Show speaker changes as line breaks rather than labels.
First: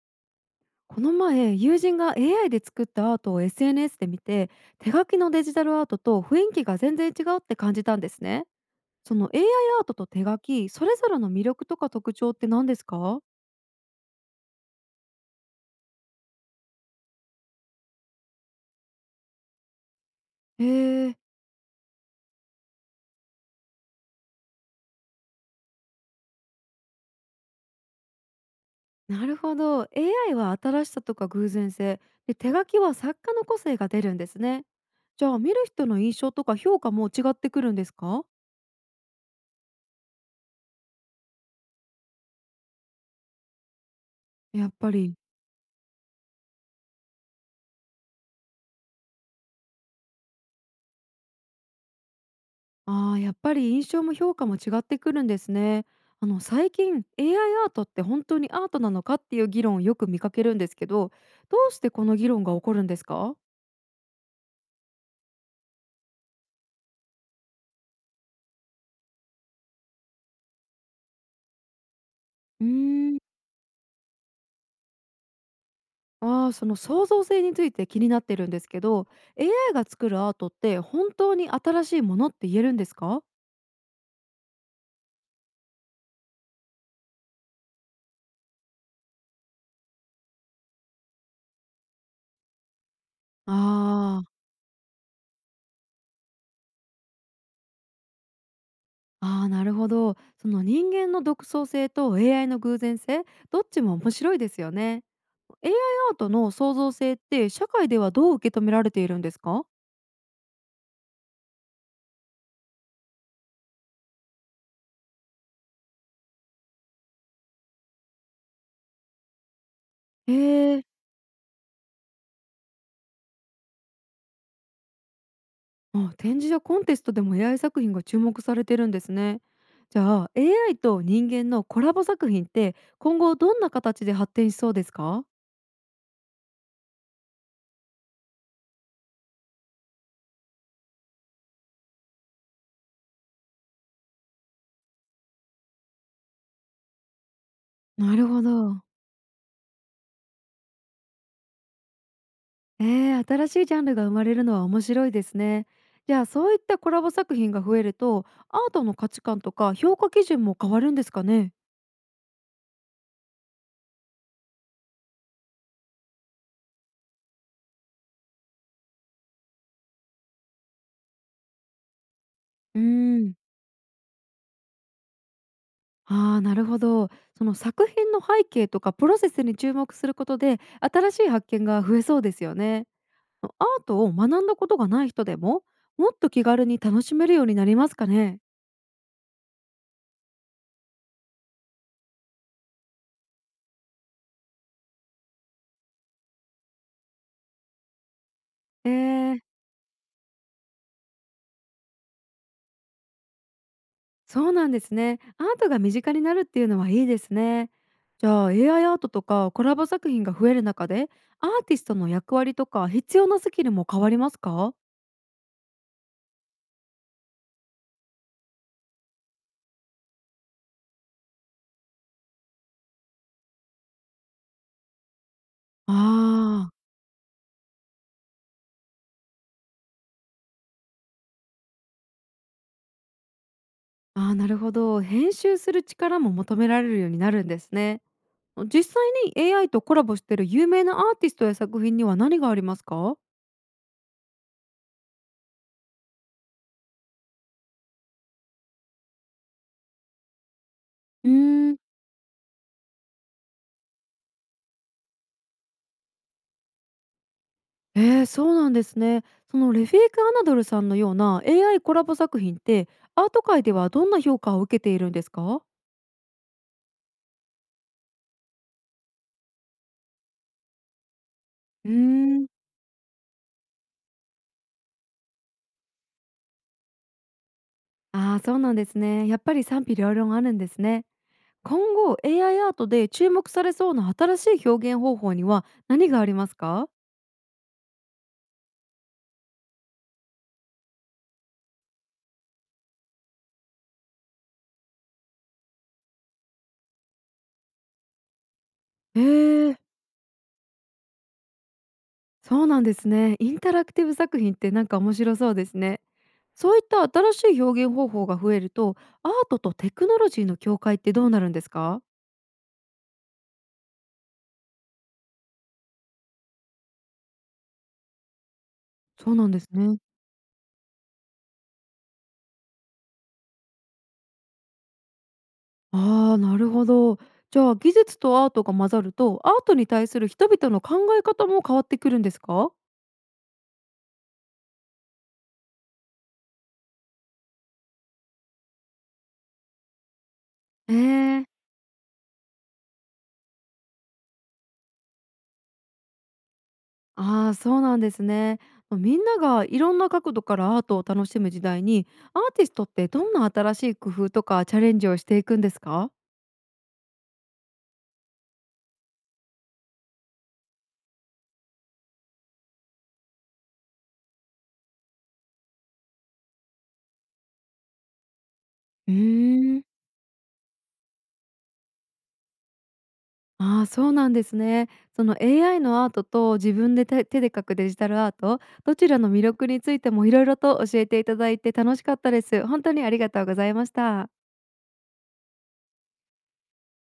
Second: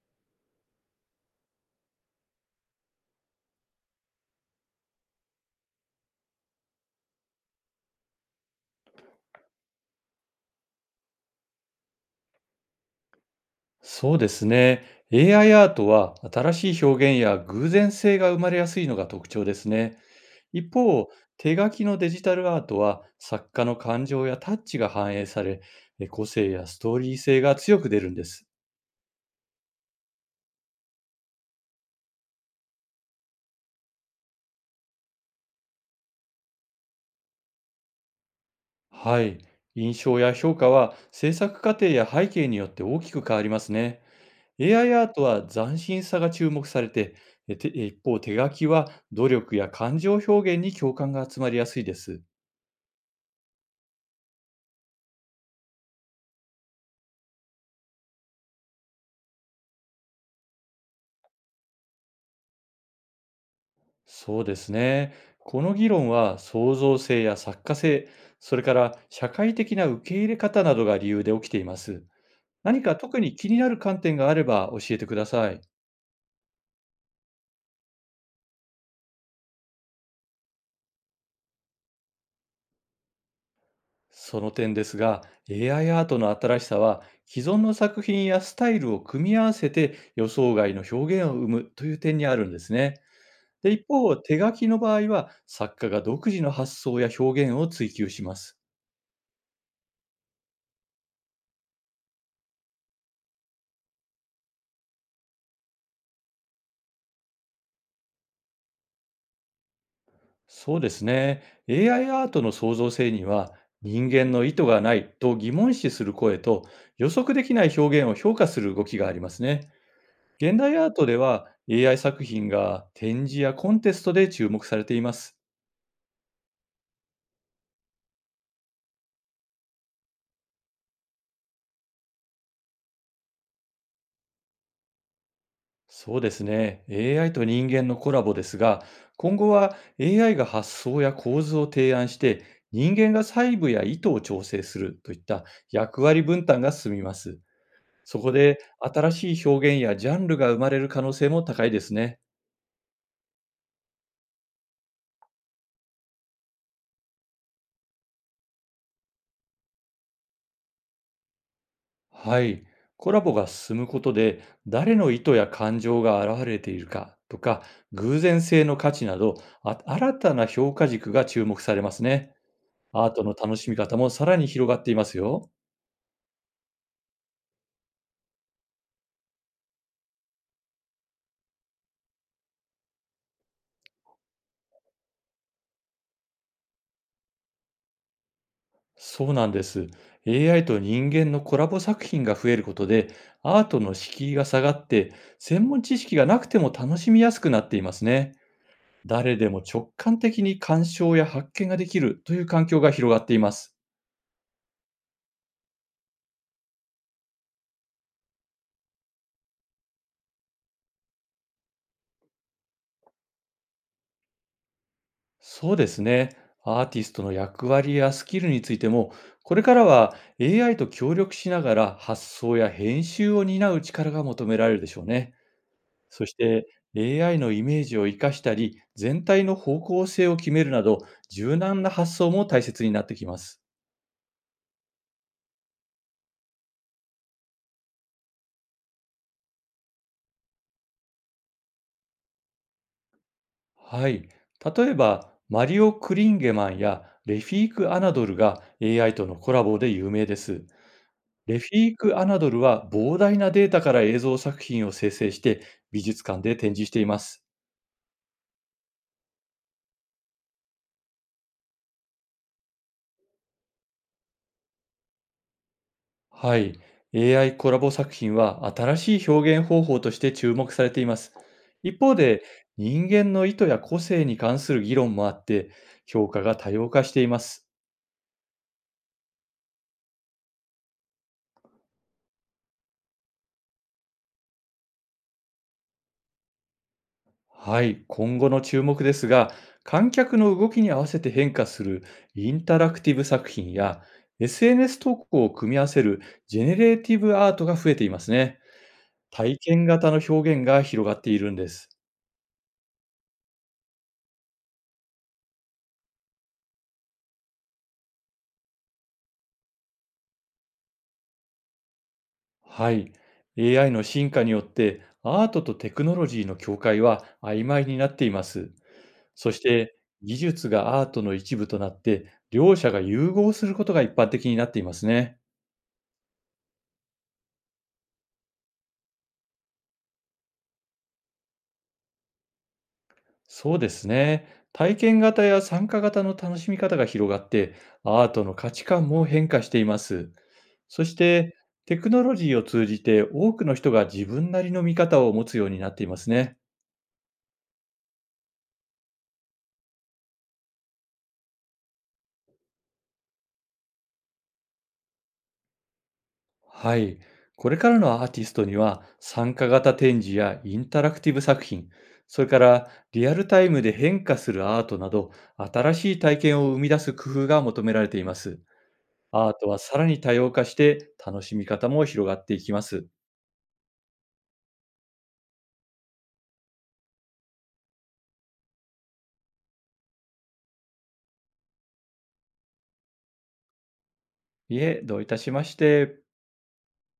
この前友人が AI で作ったアートを SNS で見て、手書きのデジタルアートと雰囲気が全然違うって感じたんですね。その AIアートと手書き、それぞれの魅力とか特徴って何ですか？
そうですね。AI アイアートは新しい表現や偶然性が生まれやすいのが特徴ですね。
へ
一方、
ー。
手書きのデジタルアートは作家の感情やタッチが反映され、個性やストーリー性が強く出るんです。
なるほど。 AI は新しさとか偶然性で、手書きは作家の個性が出るんですね。じゃあ見る人の印象とか評価も違ってくるんですか？
はい。印象や評価は制作過程や背景によって大きく変わりますね。
やっぱ
AI アイアー
り。
トは斬新さが注目されて、一方、手書きは努力や感情表現に共感が集まりやすいです。
ああ、やっぱり印象も評価も違ってくるんですね。最近 AIアートって本当にアートなのかっていう議論をよく見かけるんですけど、どうしてこの議論が起こるんですか？
そうですね。この議論は創造性や作家性、それから社会的な受け入れ方などが理由で起きています。
うー
何か
ん。
特に気になる観点があれば教えてください。
ああ、その創造性について気になってるんですけど、AI が作るアートって本当に新しいものって言えるんですか？
その点ですが、AI アイアートの新しさは既存の作品やスタイルを組み合わせて予想外の表現を生むという点にあるんですね。
あ
で一方、
ー。
手書きの場合は作家が独自の発想や表現を追求します。
あー、なるほど。その人間の独創性と AI の偶然性、どっちも面白いですよね。AIアートの創造性って社会ではどう受け止められているんですか？
そうですね。AI アイアートの創造性には、人間の意図がないと疑問視する声と、予測できない表現を評価する動きがありますね。
へ
現
え
代
ー。
アートでは、AI 作品が展示やコンテストで注目されています。
あ、展示やコンテストでも AI 作品が注目されてるんですね。じゃあ AI と人間のコラボ作品って今後どんな形で発展しそうですか？
そうですね。AI と人間のコラボですが、今後は AI が発想や構図を提案して、人間が細部や意図を調整するといった役割分担が進みます。
な
そ
る
こ
ほ
で、
ど。
新しい表現やジャンルが生まれる可能性も高いですね。
えー、新しいジャンルが生まれるのは面白いですね。じゃあそういったコラボ作品が増えると、アートの価値観とか評価基準も変わるんですかね。
はい。コラボが進むことで、誰の意図や感情が現れているかとか、偶然性の価値など、新たな評価軸が注目されますね。
うー
アート
ん。
の楽しみ方もさらに広がっていますよ。
ああ、なるほど。その作品の背景とかプロセスに注目することで新しい発見が増えそうですよね。アートを学んだことがない人でも、もっと気軽に楽しめるようになりますかね。
そうなんです。AI と人間のコラボ作品が増えることで、アートの敷居が下がって、専門知識がなくても楽しみやすくなっていますね。
え
誰
ー、
でも直感的に鑑賞や発見ができるという環境が広がっています。
そうなんですね。アートが身近になるっていうのはいいですね。じゃあ AIアートとかコラボ作品が増える中で、アーティストの役割とか必要なスキルも変わりますか？
そうですね。アーティストの役割やスキルについても、これからは AI と協力しながら発想や編集を担う力が求められるでしょうね。
あ
そして、
ー。
AI のイメージを生かしたり、全体の方向性を決めるなど、柔軟な発想も大切になってきます。
あー、なるほど、編集する力も求められるようになるんですね。実際に AI とコラボしてる有名なアーティストや作品には何がありますか？
はい。例えば、マリオ・クリンゲマンやレフィーク・アナドルが AI とのコラボで有名です。
うー
レフ
ん。
ィーク・アナドルは膨大なデータから映像作品を生成して、美術館で展示しています。
えー、そうなんですね。そのレフィーク・アナドルさんのような AI コラボ作品って、アート界ではどんな評価を受けているんですか？
はい。AI コラボ作品は新しい表現方法として注目されています。
うー
一方で、
ん。
人間の意図や個性に関する議論もあって、評価が多様化しています。
ああー、そうなんですね。やっぱり賛否両論あるんですね。今後 AIアートで注目されそうな新しい表現方法には何がありますか？
はい。今後の注目ですが、観客の動きに合わせて変化するインタラクティブ作品や、 SNS 投稿を組み合わせるジェネレーティブアートが増えていますね。
え
体
え。
験型の表現が広がっているんです。
そうなんですね。インタラクティブ作品って、なんか面白そうですね。そういった新しい表現方法が増えると、アートとテクノロジーの境界ってどうなるんですか？
はい。AI の進化によって、アートとテクノロジーの境界は曖昧になっています。
そうな
そ
ん
し
です
て、
ね。
技術がアートの一部となって、両者が融合することが一般的になっていますね。
ああ、なるほど。じゃあ技術とアートが混ざると、アートに対する人々の考え方も変わってくるんですか？
そうですね。体験型や参加型の楽しみ方が広がって、アートの価値観も変化しています。
え
そして、
え。
テクノロジーを通じて多くの人が自分なりの見方を持つようになっていますね。
ああー、そうなんですね。みんながいろんな角度からアートを楽しむ時代に、アーティストってどんな新しい工夫とかチャレンジをしていくんですか？
はい。これからのアーティストには、参加型展示やインタラクティブ作品、それからリアルタイムで変化するアートなど、新しい体験を生み出す工夫が求められています。
う
アートは
ーん。
さらに多様化して、楽しみ方も広がっていきます。
ああ、そうなんですね。その AI のアートと自分で手で描くデジタルアート、どちらの魅力についてもいろいろと教えていただいて楽しかったです。本当にありがとうございました。
いえ、どういたしまして。